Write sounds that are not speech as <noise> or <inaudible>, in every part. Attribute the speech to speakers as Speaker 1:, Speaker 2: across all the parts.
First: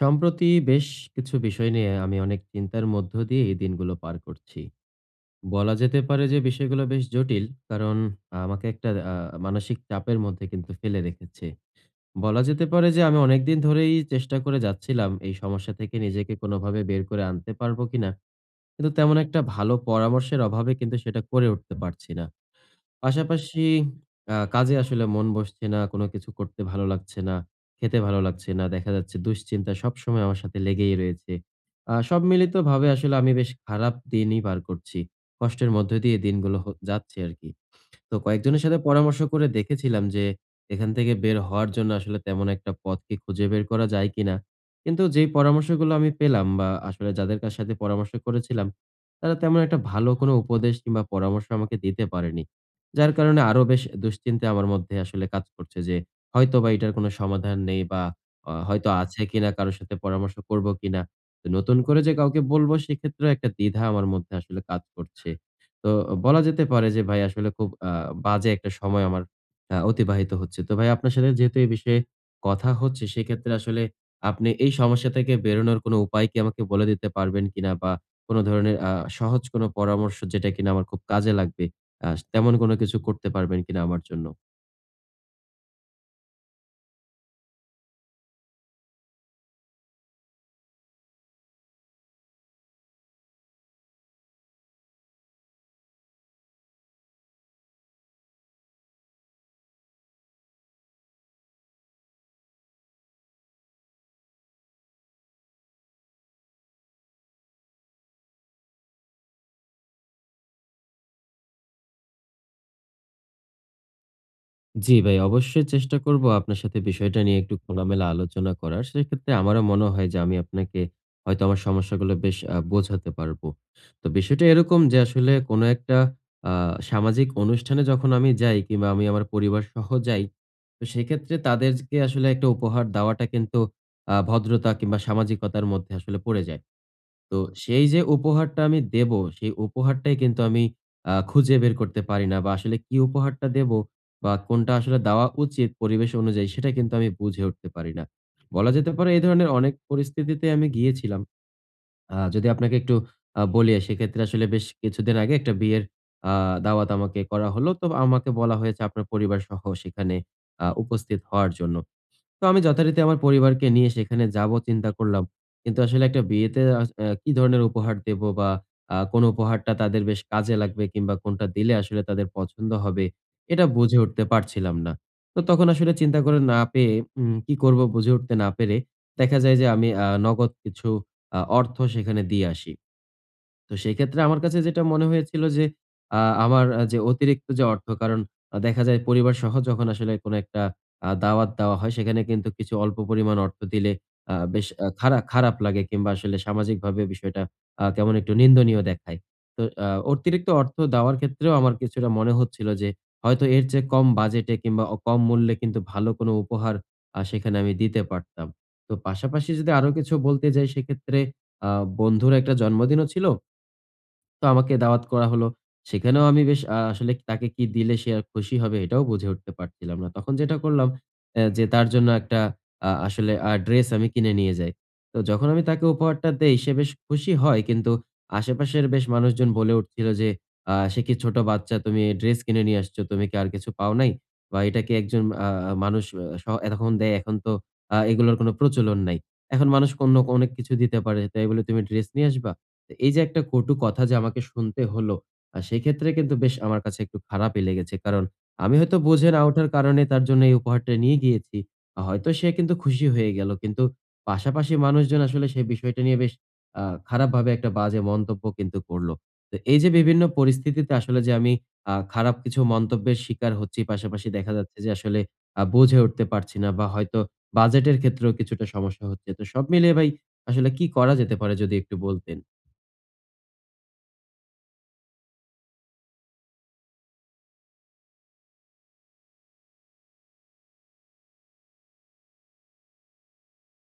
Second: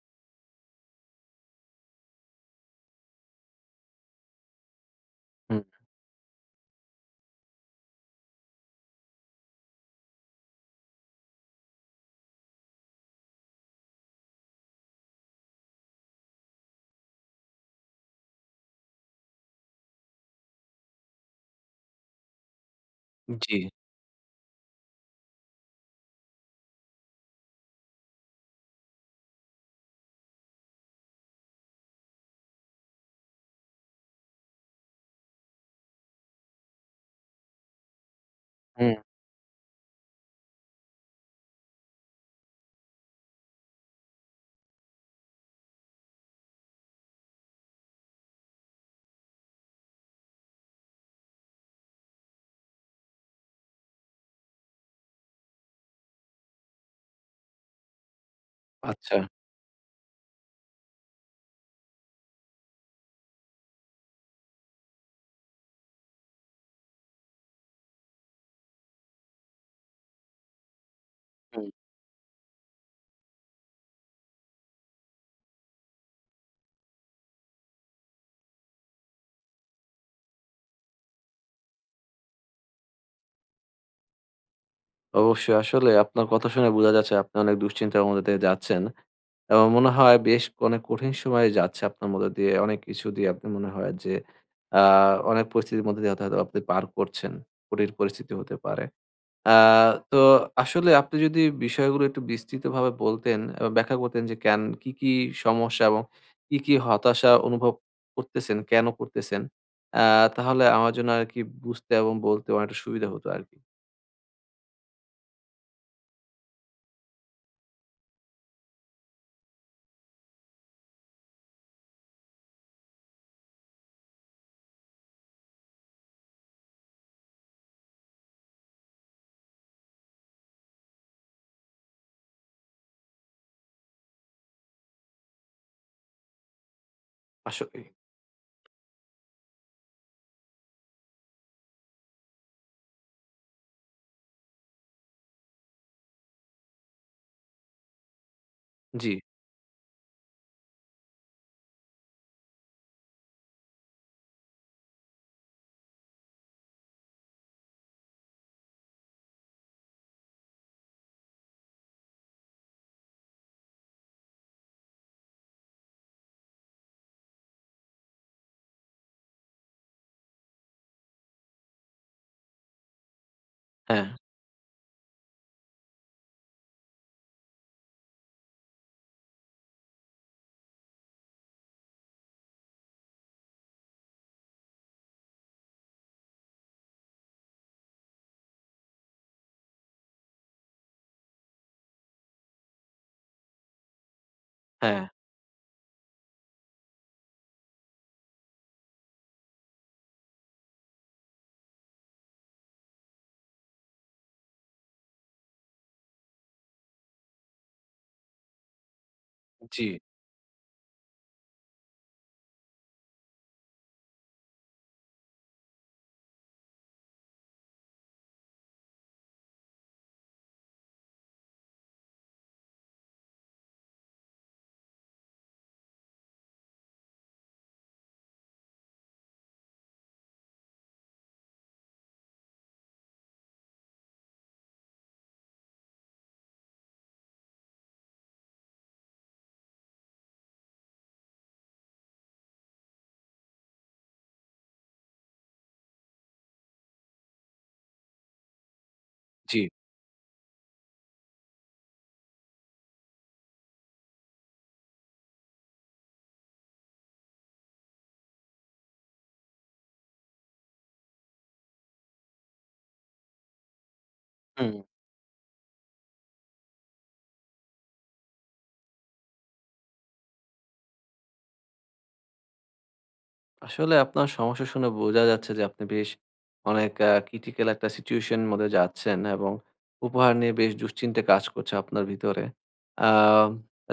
Speaker 1: সম্প্রতি বেশ কিছু বিষয় নিয়ে আমি অনেক চিন্তার মধ্য দিয়ে এই দিনগুলো পার করছি।
Speaker 2: হুম,
Speaker 1: বলা যেতে পারে যে বিষয়গুলো বেশ জটিল। কারণ আমাকে একটা মানসিক চাপের মধ্যে কিন্তু ফেলে রেখেছে। বলা যেতে পারে যে আমি অনেকদিন ধরেই চেষ্টা করে যাচ্ছিলাম এই সমস্যা থেকে নিজেকে কোনোভাবে বের করে আনতে পারবো কিনা। কিন্তু তেমন একটা ভালো পরামর্শের অভাবে কিন্তু সেটা করে উঠতে পারছি না।
Speaker 2: জি।
Speaker 1: পাশাপাশি কাজে আসলে মন বসছে না, কোনো কিছু করতে ভালো লাগছে না, খেতে ভালো লাগছে না। দেখা যাচ্ছে দুশ্চিন্তা সবসময় আমার সাথে লেগেই রয়েছে। সব মিলিতভাবে আসলে আমি বেশ খারাপ দিনই পার করছি। কষ্টের মধ্য দিয়ে দিনগুলো যাচ্ছে আরকি। তো কয়েকজনের সাথে
Speaker 2: হুম,
Speaker 1: পরামর্শ করে দেখেছিলাম যে এখান থেকে বের হওয়ার জন্য আসলে তেমন একটা পথ কি খুঁজে বের করা যায় কিনা। কিন্তু যেই পরামর্শগুলো আমি পেলাম বা আসলে যাদের কার সাথে পরামর্শ করেছিলাম, তারা তেমন একটা ভালো কোনো উপদেশ কিংবা পরামর্শ আমাকে দিতে পারেনি। যার কারণে আরো বেশ দুশ্চিন্তা আমার মধ্যে আসলে কাজ করছে যে হয়তোবা এটার কোনো সমাধান নেই, বা হয়তো
Speaker 2: আচ্ছা।
Speaker 1: আছে কিনা, কারো সাথে পরামর্শ করব কিনা। তো নতুন করে যে কাউকে বলব সেক্ষেত্রেও একটা দ্বিধা আমার মধ্যে আসলে কাজ করছে। তো বলা যেতে পারে যে ভাই আসলে খুব বাজে একটা সময় আমার অতিবাহিত হচ্ছে। তো ভাই, আপনার সাথে যেহেতু
Speaker 2: হুম,
Speaker 1: এই বিষয়ে কথা হচ্ছে, সেক্ষেত্রে আসলে আপনি এই সমস্যা থেকে বেরোনোর কোনো উপায় কি আমাকে বলে দিতে পারবেন কিনা? বা কোনো ধরনের সহজ কোনো পরামর্শ, যেটা কিনা আমার খুব কাজে লাগবে, আ তেমন কোনো কিছু করতে পারবেন কিনা আমার জন্য?
Speaker 2: অবশ্যই আসলে আপনার কথা শুনে বোঝা যাচ্ছে আপনি অনেক দুশ্চিন্তার মধ্যে দিয়ে যাচ্ছেন। এবং মনে হয় বেশ অনেক কঠিন সময়ে যাচ্ছে আপনার মধ্যে দিয়ে। অনেক কিছু দিয়ে আপনি মনে হয় যে আ অনেক পরিস্থিতির মধ্যে দিয়ে হয়তো আপনি পার করছেন। কঠিন পরিস্থিতি হতে পারে। আ তো আসলে আপনি যদি বিষয়গুলো একটু বিস্তৃতভাবে বলতেন ব্যাখ্যা করতেন যে কেন কি, কি সমস্যা এবং কি, কি হতাশা অনুভব করতেছেন, কেন করতেছেন? আ তাহলে আমার জন্য আরকি বুঝতে এবং বলতে অনেকটা সুবিধা হতো আরকি।
Speaker 1: জি ভাই, অবশ্যই চেষ্টা করব আপনার সাথে বিষয়টা নিয়ে একটু খোলামেলা আলোচনা করার। সেক্ষেত্রে আমারও মনে হয় যে আমি আপনাকে হয়তো আমার সমস্যাগুলো বেশ বোঝাতে পারব। তো বিষয়টা এরকম যে আসলে কোনো একটা আ সামাজিক অনুষ্ঠানে যখন আমি যাই কিংবা আমি আমার পরিবারসহ যাই, তো সেক্ষেত্রে তাদেরকে আসলে একটা উপহার দেওয়াটা কিন্তু ভদ্রতা কিংবা সামাজিকতার মধ্যে আসলে পড়ে যায়। তো সেই
Speaker 2: আসলেই।
Speaker 1: যে উপহারটা আমি দেব, সেই উপহারটাই কিন্তু আমি খুঁজে বের করতে পারি না, বা আসলে কি উপহারটা দেব বা কোনটা আসলে দেওয়া উচিত পরিবেশ অনুযায়ী সেটা কিন্তু আমি বুঝে উঠতে পারি না। বলা যেতে
Speaker 2: জি।
Speaker 1: পারে এই ধরনের অনেক পরিস্থিতিতে আমি গিয়েছিলাম। যদি আপনাকে একটু বলি, সেক্ষেত্রে আসলে বেশ কিছুদিন আগে একটা বিয়ের আ দাওয়াত আমাকে করা হলো। তো আমাকে বলা হয়েছে আপনার পরিবারসহ সেখানে উপস্থিত হওয়ার জন্য। তো আমি যথারীতি আমার পরিবারকে নিয়ে সেখানে যাব চিন্তা করলাম। কিন্তু আসলে একটা বিয়েতে আস অ্যা কি ধরনের উপহার দেব, বা কোন উপহারটা তাদের বেশ কাজে লাগবে, কিংবা কোনটা দিলে আসলে তাদের পছন্দ হবে, এটা বুঝে
Speaker 2: হ্যাঁ,
Speaker 1: উঠতে পারছিলাম না। তো তখন আসলে চিন্তা করে না পেয়ে, কি করব বুঝে উঠতে না পেরে, দেখা যায় যে আমি নগদ কিছু অর্থ সেখানে দিয়ে আসি। তো সেক্ষেত্রে আমার কাছে যেটা মনে হয়েছিল যে আমার যে অতিরিক্ত যে অর্থ, কারণ দেখা যায় পরিবারসহ যখন আসলে কোন একটা দাওয়াত দেওয়া হয়, সেখানে কিন্তু কিছু অল্প পরিমাণ অর্থ দিলে বেশ
Speaker 2: হ্যাঁ।
Speaker 1: খারাপ লাগে, কিংবা আসলে সামাজিকভাবে বিষয়টা কেমন একটু নিন্দনীয় দেখায়। তো অতিরিক্ত অর্থ দেওয়ার ক্ষেত্রেও আমার কিছুটা মনে হচ্ছিল যে হয়তো এর চেয়ে কম বাজেটে কিংবা কম মূল্যে কিন্তু ভালো কোন উপহার সেখানে আমি দিতে পারতাম। তো পাশাপাশি যদি
Speaker 2: জি,
Speaker 1: আরো কিছু বলতে যাই, সেক্ষেত্রে আ বন্ধুর একটা জন্মদিনও ছিল। তো আমাকে দাওয়াত করা হলো। সেখানেও আমি বেশ আসলে তাকে কি দিলে সে খুশি হবে, এটাও বুঝে উঠতে পারছিলাম না। তখন যেটা করলাম, যে তার জন্য একটা আসলে ড্রেস আমি কিনে নিয়ে যাই। তো যখন আমি তাকে উপহারটা দেই, সে বেশ খুশি হয়, কিন্তু আশেপাশের বেশ মানুষজন বলে উঠছিল যে, "সে কি ছোট বাচ্চা? তুমি ড্রেস কিনে নিয়ে আসছো। তুমি কি আর কিছু পাও নাই? বা এটা কি একজন মানুষ সহ তখন দেয়? এখন তো এগুলোর কোনো প্রচলন নাই। এখন মানুষ অন্য অনেক কিছু দিতে পারে। তাই বলে তুমি ড্রেস নিয়ে আসবা?" তো এই যে একটা কটু কথা যে আমাকে শুনতে হলো, সেক্ষেত্রে কিন্তু বেশ আমার কাছে একটু খারাপই লেগেছে। কারণ আমি হয়তো বুঝে না
Speaker 2: জি।
Speaker 1: ওঠার কারণে তার জন্য এই উপহারটা নিয়ে গিয়েছি। হয়তো সে কিন্তু খুশি হয়ে গেল। কিন্তু পাশাপাশি মানুষজন আসলে সেই বিষয়টা নিয়ে বেশ আ খারাপভাবে একটা বাজে মন্তব্য কিন্তু করল। তো এই যে বিভিন্ন পরিস্থিতিতে আসলে যে আমি খারাপ কিছু মন্তব্যের শিকার হচ্ছি, পাশাপাশি দেখা
Speaker 2: হুম।
Speaker 1: যাচ্ছে যে আসলে বুঝে উঠতে পারছি না, বা হয়তো বাজেটের ক্ষেত্রেও কিছুটা সমস্যা হচ্ছে। তো সব মিলিয়ে ভাই, আসলে কি করা যেতে পারে যদি একটু বলতেন?
Speaker 2: আসলে আপনার সমস্যা শুনে বোঝা যাচ্ছে যে আপনি বেশ অনেক ক্রিটিক্যাল একটা সিচুয়েশন মধ্যে যাচ্ছেন এবং উপহার নিয়ে বেশ দুশ্চিন্তে কাজ করছে আপনার ভিতরে। আহ,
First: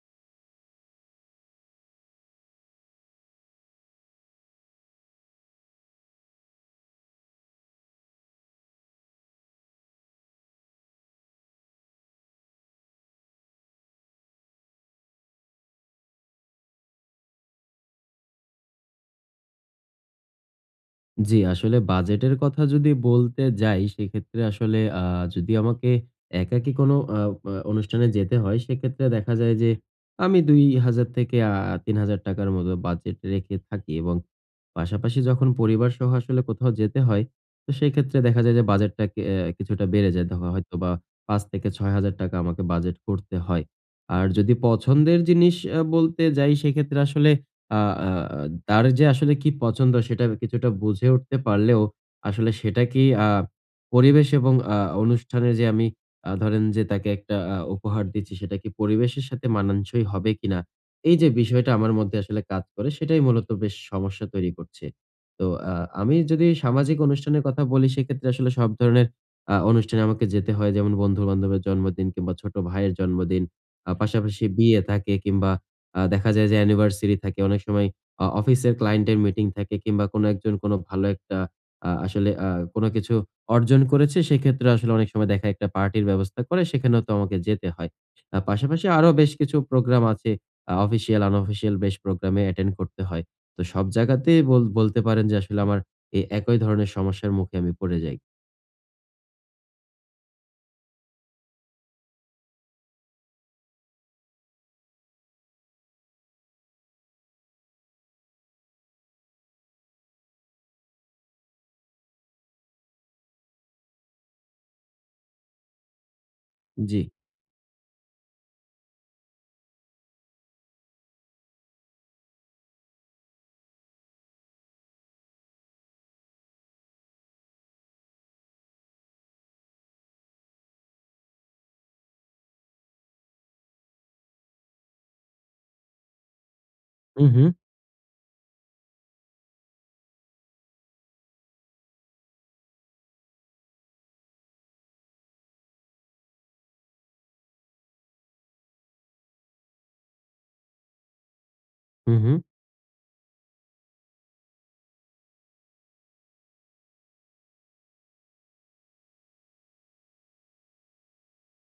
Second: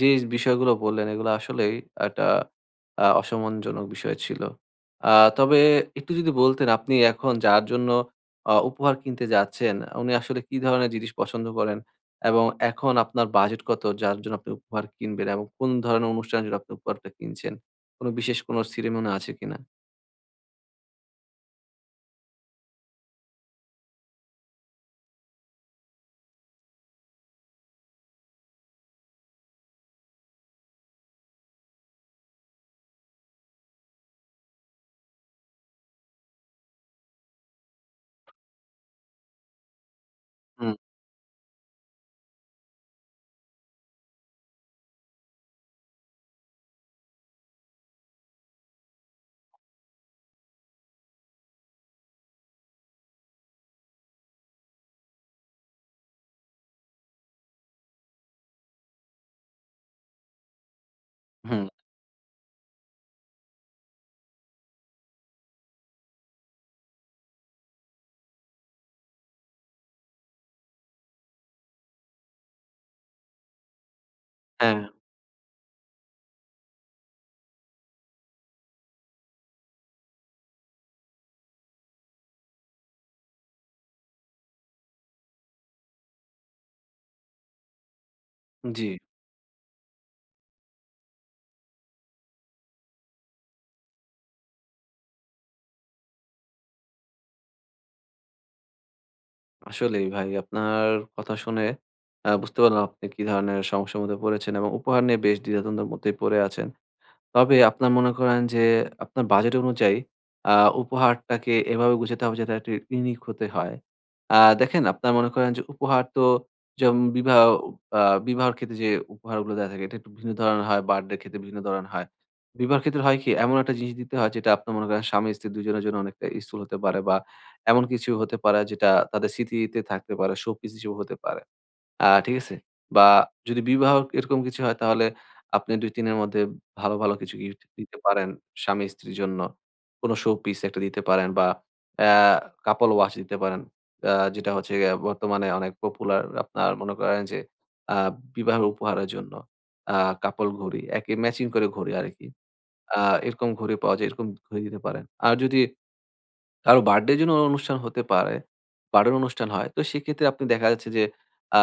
Speaker 2: যে বিষয়গুলো বললেন এগুলো আসলেই একটা অসম্মানজনক বিষয় ছিল। তবে একটু যদি বলতেন আপনি এখন যার জন্য উপহার কিনতে যাচ্ছেন উনি আসলে কি ধরনের জিনিস পছন্দ করেন? এবং এখন আপনার বাজেট কত যার জন্য আপনি উপহার কিনবেন এবং কোন ধরনের অনুষ্ঠানের জন্য আপনি উপহারটা কিনছেন? কোনো বিশেষ কোনো সিরিমনি আছে কিনা?
Speaker 1: জি, আসলে বাজেটের কথা যদি বলতে যাই সেক্ষেত্রে আসলে যদি আমাকে একাকী কোনো আ আ অনুষ্ঠানে যেতে হয়, সেক্ষেত্রে দেখা যায় যে আমি ২,০০০ থেকে ৳৩,০০০ র মতো বাজেট রেখে থাকি, এবং পাশাপাশি যখন পরিবারসহ আসলে কোথাও যেতে হয়, তো সেক্ষেত্রে দেখা যায় যে বাজেটটা কে অ্যা কিছুটা বেড়ে যায়। দেখা
Speaker 2: হুম,
Speaker 1: হয়তোবা ৳৫,০০০ থেকে ৳৬,০০০ আমাকে বাজেট করতে হয়। আর যদি পছন্দের জিনিস বলতে যাই, সেক্ষেত্রে আসলে আ আ আ তার যে আসলে কি পছন্দ সেটা কিছুটা বুঝে উঠতে পারলেও, আসলে সেটা কি পরিবেশ এবং অনুষ্ঠানে যে আমি ধরেন যে তাকে একটা উপহার দিচ্ছি, সেটা কি পরিবেশের সাথে মানানসই হবে কিনা? এই যে
Speaker 2: হুম।
Speaker 1: বিষয়টা আমার মধ্যে আসলে কাজ করে, সেটাই মূলত বেশ সমস্যা তৈরি করছে। তো আ আমি যদি সামাজিক অনুষ্ঠানের কথা বলি, সেক্ষেত্রে আসলে সব ধরনের অনুষ্ঠানে আমাকে যেতে হয়, যেমন বন্ধু-বান্ধবের জন্মদিন কিংবা ছোট ভাইয়ের জন্মদিন। পাশাপাশি
Speaker 2: হ্যাঁ,
Speaker 1: বিয়ে থাকে, কিংবা দেখা যায় যে অ্যানিভার্সারি থাকে। অনেক সময় অফিসের ক্লায়েন্টের মিটিং থাকে, কিংবা কোনো একজন কোনো ভালো একটা আসলে কোনো কিছু অর্জন করেছে, সেক্ষেত্রে আসলে অনেক সময় দেখা একটা পার্টির ব্যবস্থা করে, সেখানেও তো আমাকে যেতে হয়।
Speaker 2: জি।
Speaker 1: পাশাপাশি আরো বেশ কিছু প্রোগ্রাম আছে। অফিসিয়াল, আনঅফিসিয়াল বেশ প্রোগ্রামে অ্যাটেন্ড করতে হয়। তো সব জায়গাতেই বলতে পারেন যে আসলে আমার এই একই ধরনের সমস্যার মুখে আমি পড়ে যাই।
Speaker 2: আসলেই ভাই আপনার কথা শুনে বুঝতে পারলাম আপনি কি ধরনের সমস্যার মধ্যে পড়েছেন এবং উপহার নিয়ে বেশ দ্বিধাদ্বন্দ্বের মধ্যেই পড়ে আছেন। তবে আপনার মনে করেন যে আপনার বাজেট অনুযায়ী আ উপহারটাকে এভাবে গুছাতে হবে যাতে একটু ইউনিক হতে হয়। দেখেন আপনার মনে করেন যে উপহার তো
Speaker 1: জি।
Speaker 2: যেমন আ বিবাহর ক্ষেত্রে যে উপহারগুলো দেয়া থাকে এটা একটু ভিন্ন ধরনের হয়, বার্থডের ক্ষেত্রে বিভিন্ন ধরনের হয়। বিবাহের ক্ষেত্রে হয় কি এমন একটা জিনিস দিতে হয় যেটা আপনার মনে করেন স্বামী-স্ত্রী ২ জনের জন্য অনেকটা useful হতে পারে বা এমন কিছু হতে পারে যেটা তাদের স্মৃতিতে থাকতে পারে, শোপিস হিসেবে হতে পারে। ঠিক আছে? বা যদি বিবাহ এরকম কিছু হয় তাহলে আপনি ২-৩ এর মধ্যে ভালো, ভালো
Speaker 1: হু,
Speaker 2: কিছু
Speaker 1: হু।
Speaker 2: গিফট দিতে পারেন স্বামী-স্ত্রীর জন্য। কোন শো পিস একটা দিতে পারেন বা অ্যা couple watch দিতে পারেন। যেটা হচ্ছে গিয়ে বর্তমানে অনেক পপুলার আপনার মনে করেন যে আ বিবাহ উপহারের জন্য আ couple ঘড়ি, একই ম্যাচিং করে ঘড়ি
Speaker 1: হু,
Speaker 2: আরকি।
Speaker 1: হু।
Speaker 2: আ এরকম ঘড়ি পাওয়া যায়, এরকম ঘড়ি দিতে পারেন। আর যদি কারো বার্থডে জন্য অনুষ্ঠান হতে পারে। বার্থডের অনুষ্ঠান হয়। তো সেক্ষেত্রে আপনি দেখা যাচ্ছে যে আ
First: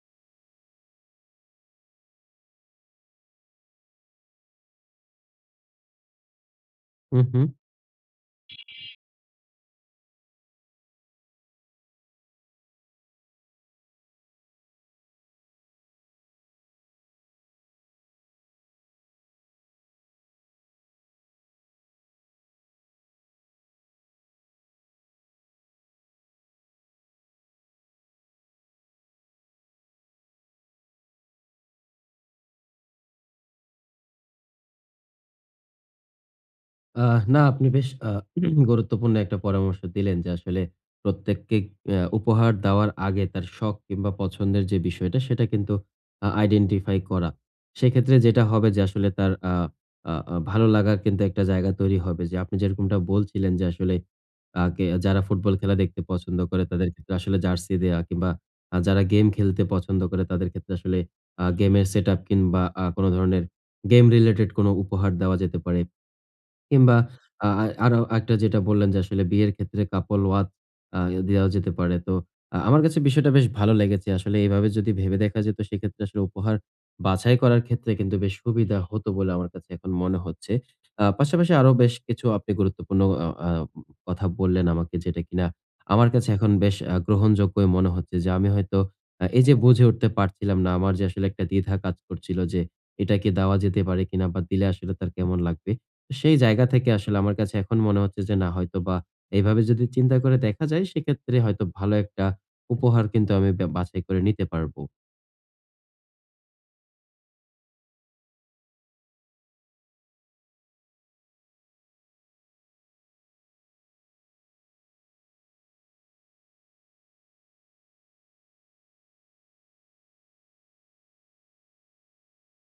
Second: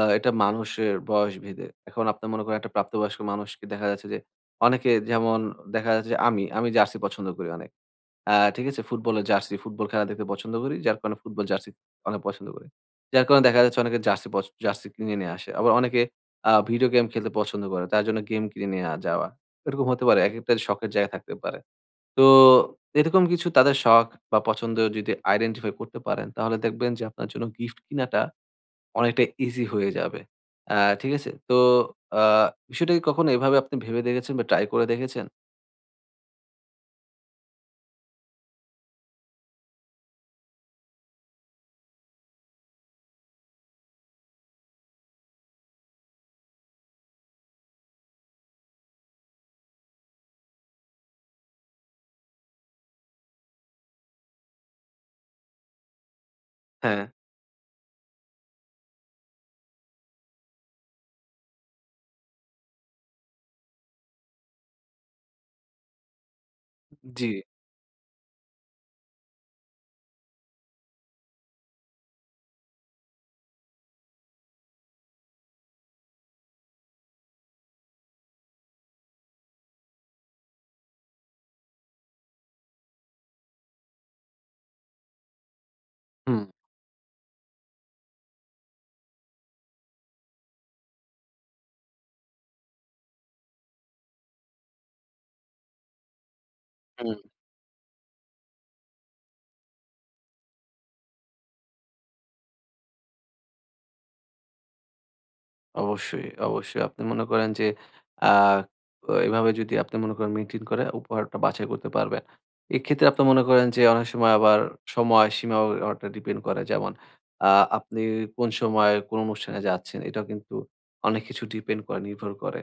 Speaker 2: আ এটা মানুষের বয়স ভেদে। এখন আপনার মনে করেন একটা প্রাপ্তবয়স্ক মানুষকে দেখা যাচ্ছে যে অনেকে যেমন দেখা যাচ্ছে যে আমি জার্সি
Speaker 1: হু,
Speaker 2: পছন্দ
Speaker 1: হু।
Speaker 2: করি অনেক। ঠিক আছে? ফুটবলের জার্সি, ফুটবল খেলা দেখতে পছন্দ করি। যার কারণে ফুটবল জার্সি অনেক পছন্দ করি। যার কারণে দেখা যাচ্ছে অনেকে জার্সি কিনে নিয়ে আসে। আবার অনেকে ভিডিও গেম খেলতে পছন্দ করে। তার জন্য গেম কিনে নিয়ে যাওয়া। এরকম হতে পারে। একেকটা শখের জায়গা থাকতে পারে। তো এরকম কিছু তাদের শখ বা পছন্দ যদি আইডেন্টিফাই করতে পারেন, তাহলে দেখবেন যে আপনার জন্য গিফট কিনাটা অনেকটা ইজি হয়ে যাবে। আ ঠিক আছে? তো আ বিষয়টা কি কখনো এভাবে আপনি ভেবে দেখেছেন বা ট্রাই করে দেখেছেন?
Speaker 1: না, আপনি বেশ <clears throat> গুরুত্বপূর্ণ একটা পরামর্শ দিলেন যে আসলে প্রত্যেককে উপহার দেওয়ার আগে তার শখ কিংবা পছন্দের যে বিষয়টা, সেটা কিন্তু আইডেন্টিফাই করা। সেক্ষেত্রে যেটা হবে যে আসলে তার আ আ আ ভালো লাগার কিন্তু একটা জায়গা তৈরি হবে, যে আপনি যেরকমটা বলছিলেন যে আসলে আগে যারা ফুটবল খেলা দেখতে পছন্দ করে তাদের
Speaker 2: হ্যাঁ,
Speaker 1: ক্ষেত্রে আসলে জার্সি দেয়া, কিংবা যারা গেম খেলতে পছন্দ করে তাদের ক্ষেত্রে আসলে গেমের সেটআপ, কিংবা কোন ধরনের গেম রিলেটেড কোন উপহার দেওয়া যেতে পারে। কিংবা
Speaker 2: জি,
Speaker 1: আ আ আরো একটা যেটা বললেন যে আসলে বিয়ের ক্ষেত্রে couple watch আ দেওয়া যেতে পারে। তো আমার কাছে বিষয়টা বেশ ভালো লেগেছে। আসলে এভাবে যদি ভেবে দেখা যেত, সেক্ষেত্রে আসলে উপহার বাছাই করার ক্ষেত্রে কিন্তু বেশ সুবিধা হতো বলে আমার কাছে এখন মনে হচ্ছে। পাশাপাশি আরো বেশ কিছু আপনি গুরুত্বপূর্ণ আ আ কথা বললেন আমাকে, যেটা কিনা আমার কাছে
Speaker 2: হুম।
Speaker 1: এখন বেশ গ্রহণযোগ্যই মনে হচ্ছে, যে আমি হয়তো এই যে বুঝে উঠতে পারছিলাম না, আমার যে আসলে একটা দ্বিধা কাজ করছিল যে এটা কি দেওয়া যেতে পারে কিনা, বা দিলে আসলে তার কেমন লাগবে। সেই জায়গা থেকে আসলে আমার কাছে এখন মনে হচ্ছে যে না, হয়তোবা এভাবে যদি চিন্তা করে দেখা যায়, সেক্ষেত্রে হয়তো ভালো একটা উপহার কিন্তু আমি বা বাছাই করে নিতে পারবো।
Speaker 2: অবশ্যই, অবশ্যই। আপনি মনে করেন যে আ অ এভাবে যদি আপনি মনে করেন মেইনটেইন করে উপহারটা বাছাই করতে পারবেন। এক্ষেত্রে আপনি মনে করেন যে অনেক সময় আবার সময় সীমাও অনেকটা ডিপেন্ড করে। যেমন আ আপনি কোন সময় কোন অনুষ্ঠানে যাচ্ছেন এটাও কিন্তু অনেক কিছু ডিপেন্ড করে, নির্ভর করে।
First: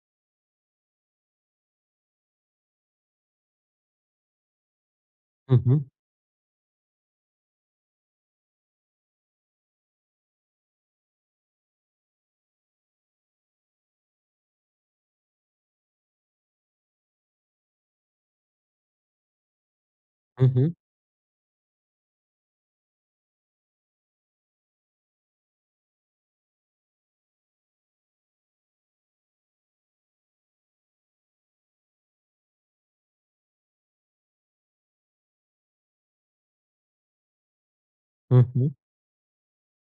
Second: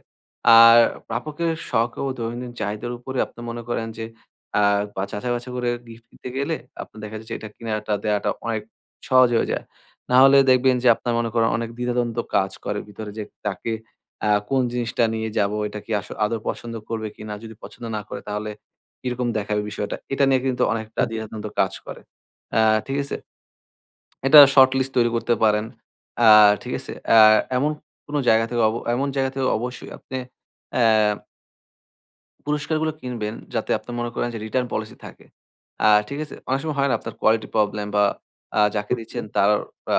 Speaker 2: আর প্রাপকের শখ ও দৈনন্দিন চাহিদার উপরে আপনি মনে করেন যে আ বা যাচাই বাছাই
Speaker 1: হু,
Speaker 2: করে
Speaker 1: হু,
Speaker 2: গিফট দিতে গেলে আপনার দেখা যাচ্ছে এটা কিনাটা দেয়াটা অনেক সহজ হয়ে যায়। না হলে দেখবেন যে আপনার মনে করেন অনেক দ্বিধাদ্বন্দ্ব কাজ করে ভিতরে যে তাকে কোন জিনিসটা নিয়ে যাবো, এটা কি আদৌ পছন্দ করবে কিনা? যদি পছন্দ না করে তাহলে কিরকম দেখাবে বিষয়টা? এটা নিয়ে
Speaker 1: হু, হু,
Speaker 2: কিন্তু অনেকটা দ্বিধাদ্বন্দ্ব কাজ করে। আ ঠিক আছে? এটা শর্ট লিস্ট তৈরি করতে পারেন। আ ঠিক আছে? এমন কোনো জায়গা থেকে এমন জায়গা থেকে অবশ্যই আপনি অ্যা পুরস্কারগুলো কিনবেন যাতে আপনি মনে করেন যে রিটার্ন পলিসি থাকে। ঠিক আছে? অনেক সময় হয় না আপনার কোয়ালিটি প্রবলেম বা
Speaker 1: হু, হু।
Speaker 2: যাকে দিচ্ছেন তার আ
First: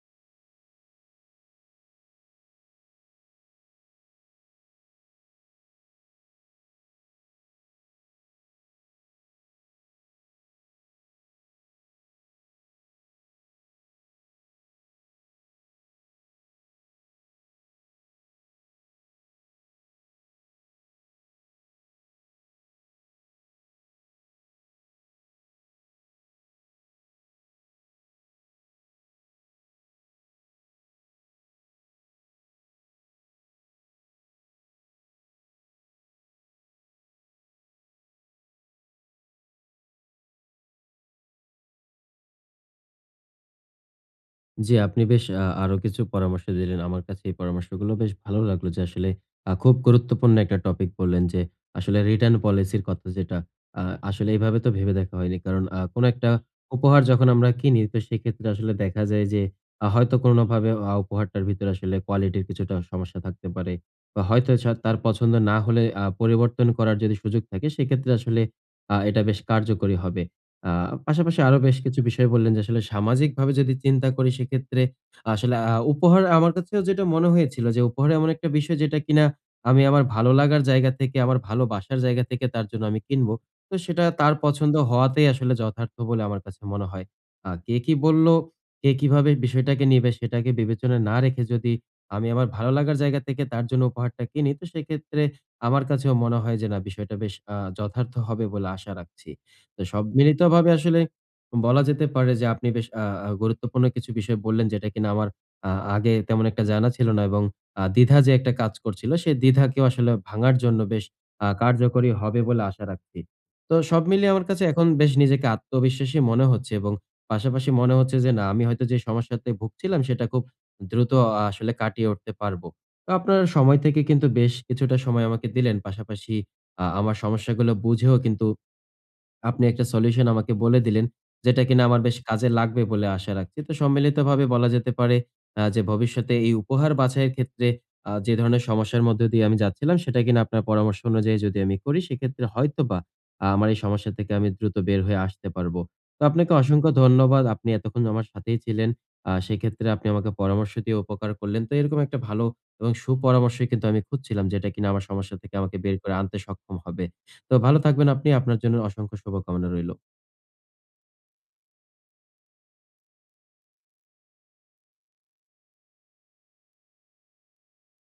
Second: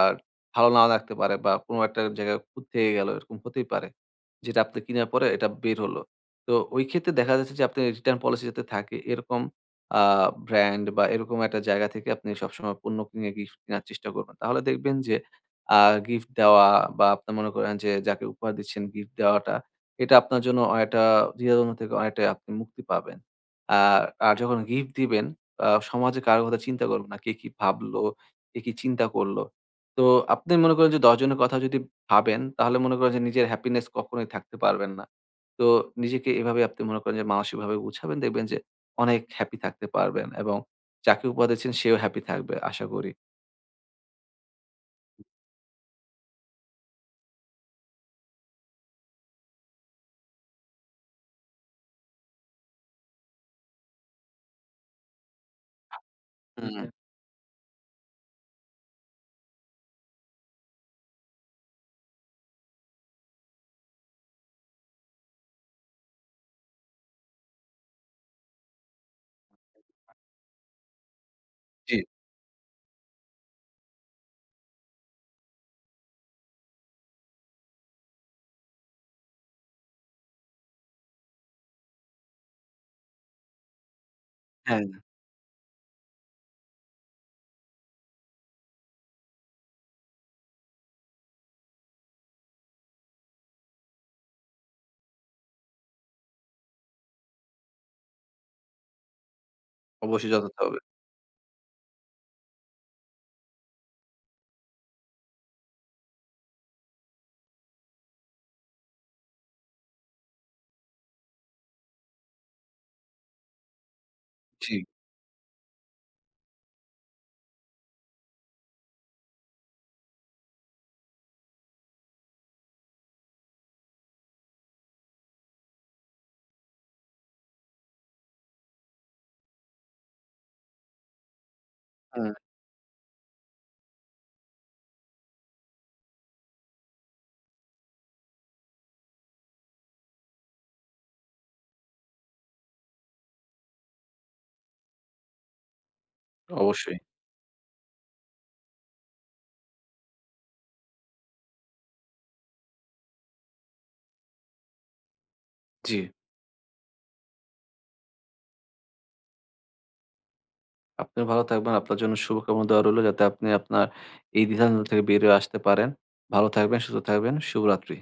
Speaker 2: ভালো নাও লাগতে পারে বা কোনো একটা জায়গায় খুঁত থেকে গেল এরকম হতেই পারে। যেটা আপনি কিনার পরে এটা বের হলো। তো ওই ক্ষেত্রে দেখা যাচ্ছে যে আপনি রিটার্ন পলিসি যাতে থাকে এরকম আ ব্র্যান্ড বা এরকম একটা জায়গা থেকে আপনি সবসময় পণ্য কিনে গিফট কেনার চেষ্টা করবেন। তাহলে দেখবেন যে আ গিফট দেওয়া বা আপনি মনে করেন যে যাকে উপহার দিচ্ছেন গিফট দেওয়াটা এটা আপনার জন্য অনেকটা দ্বিধাদ্বন্দ্ব থেকে অনেকটাই আপনি মুক্তি পাবেন। আর আর যখন গিফট দিবেন সমাজে কারো কথা চিন্তা করবেন না। কে কি ভাবলো, কে কি চিন্তা করলো। তো আপনি মনে করেন যে ১০ জনের কথা যদি ভাবেন তাহলে মনে করেন যে নিজের হ্যাপিনেস কখনোই থাকতে পারবেন না। তো নিজেকে এভাবে আপনি মনে করেন যে মানসিকভাবে গুছাবেন দেখবেন যে অনেক হ্যাপি থাকতে পারবেন এবং যাকে উপহার দিচ্ছেন সেও হ্যাপি থাকবে আশা করি।
Speaker 1: জি, আপনি বেশ আরো কিছু পরামর্শ দিলেন। আমার কাছে এই পরামর্শগুলো বেশ ভালো লাগলো, যে আসলে খুব গুরুত্বপূর্ণ একটা টপিক বললেন, যে আসলে রিটার্ন পলিসির কথা, যেটা আ আসলে এভাবে তো ভেবে দেখা হয়নি। কারণ কোন একটা
Speaker 2: হুম, হ্যাঁ।
Speaker 1: উপহার যখন আমরা কিনি, তো সেক্ষেত্রে আসলে দেখা যায় যে হয়তো কোনভাবে উপহারটার ভিতরে আসলে কোয়ালিটির কিছুটা সমস্যা থাকতে পারে। বা হয়তো তার পছন্দ না হলে পরিবর্তন করার যদি সুযোগ থাকে, সেক্ষেত্রে আসলে এটা বেশ কার্যকরী হবে। আ পাশাপাশি আরো বেশ
Speaker 2: জি,
Speaker 1: কিছু বিষয় বললেন, যে আসলে সামাজিকভাবে যদি চিন্তা করি, সেক্ষেত্রে আসলে উপহার আমার কাছেও যেটা মনে হয়েছিল, যে উপহার এমন একটা বিষয় যেটা কিনা আমি আমার ভালো লাগার জায়গা থেকে, আমার ভালোবাসার জায়গা থেকে তার জন্য আমি কিনবো। তো সেটা তার পছন্দ
Speaker 2: হ্যাঁ,
Speaker 1: হওয়াতেই আসলে যথার্থ বলে আমার কাছে মনে হয়। কে কি বলল, কে কিভাবে বিষয়টাকে নিবে, সেটাকে বিবেচনা না রেখে যদি আমি আমার ভালো লাগার জায়গা থেকে তার জন্য উপহারটা কিনি, তো সেক্ষেত্রে আমার কাছেও মনে হয় যে না, বিষয়টা বেশ যথার্থ হবে বলে আশা রাখছি। তো সব
Speaker 2: অবশ্যই যথার্থ
Speaker 1: মিলিতভাবে
Speaker 2: হবে।
Speaker 1: আসলে বলা যেতে পারে যে আপনি বেশ আ আ গুরুত্বপূর্ণ কিছু বিষয় বললেন, যেটা কিনা আমার আ আগে তেমন একটা জানা ছিল না, এবং দ্বিধা যে একটা কাজ করছিল, সেই দ্বিধাকেও আসলে ভাঙার জন্য বেশ কার্যকরী হবে বলে আশা রাখছি। তো সব মিলিয়ে আমার কাছে
Speaker 2: জি,
Speaker 1: এখন বেশ নিজেকে আত্মবিশ্বাসী মনে হচ্ছে, এবং পাশাপাশি মনে হচ্ছে যে না, আমি হয়তো যে সমস্যাতে ভুগছিলাম সেটা খুব দ্রুত আসলে কাটিয়ে উঠতে পারবো। তো আপনার সময় থেকে কিন্তু বেশ কিছুটা সময় আমাকে দিলেন। পাশাপাশি আমার সমস্যাগুলো বুঝেও কিন্তু আপনি একটা সলিউশন আমাকে বলে দিলেন, যেটা কিনা আমার বেশ
Speaker 2: হুম,
Speaker 1: কাজে লাগবে বলে আশা রাখছি। তো সম্মিলিতভাবে বলা যেতে পারে যে ভবিষ্যতে এই উপহার বাছাইয়ের ক্ষেত্রে যে ধরনের সমস্যার মধ্য দিয়ে আমি যাচ্ছিলাম, সেটা কিনা আপনার পরামর্শ অনুযায়ী যদি আমি করি, সেক্ষেত্রে হয়তোবা আমার এই সমস্যা থেকে আমি দ্রুত বের হয়ে আসতে পারবো। তো আপনাকে অসংখ্য
Speaker 2: অবশ্যই।
Speaker 1: ধন্যবাদ। আপনি এতক্ষণ আমার সাথেই ছিলেন। সেক্ষেত্রে আপনি আমাকে পরামর্শ দিয়ে উপকার করলেন। তো এরকম একটা ভালো এবং সুপরামর্শই কিন্তু আমি খুঁজছিলাম, যেটা কিনা আমার সমস্যা থেকে আমাকে
Speaker 2: জি।
Speaker 1: বের করে আনতে সক্ষম হবে। তো ভালো থাকবেন আপনি। আপনার জন্য অসংখ্য শুভকামনা রইল।
Speaker 2: আপনিও ভালো থাকবেন। আপনার জন্য শুভকামনা দেওয়া রইলো যাতে আপনি আপনার এই দ্বিধাদ্বন্দ্ব থেকে বেরিয়ে আসতে পারেন। ভালো থাকবেন, সুস্থ থাকবেন। শুভরাত্রি।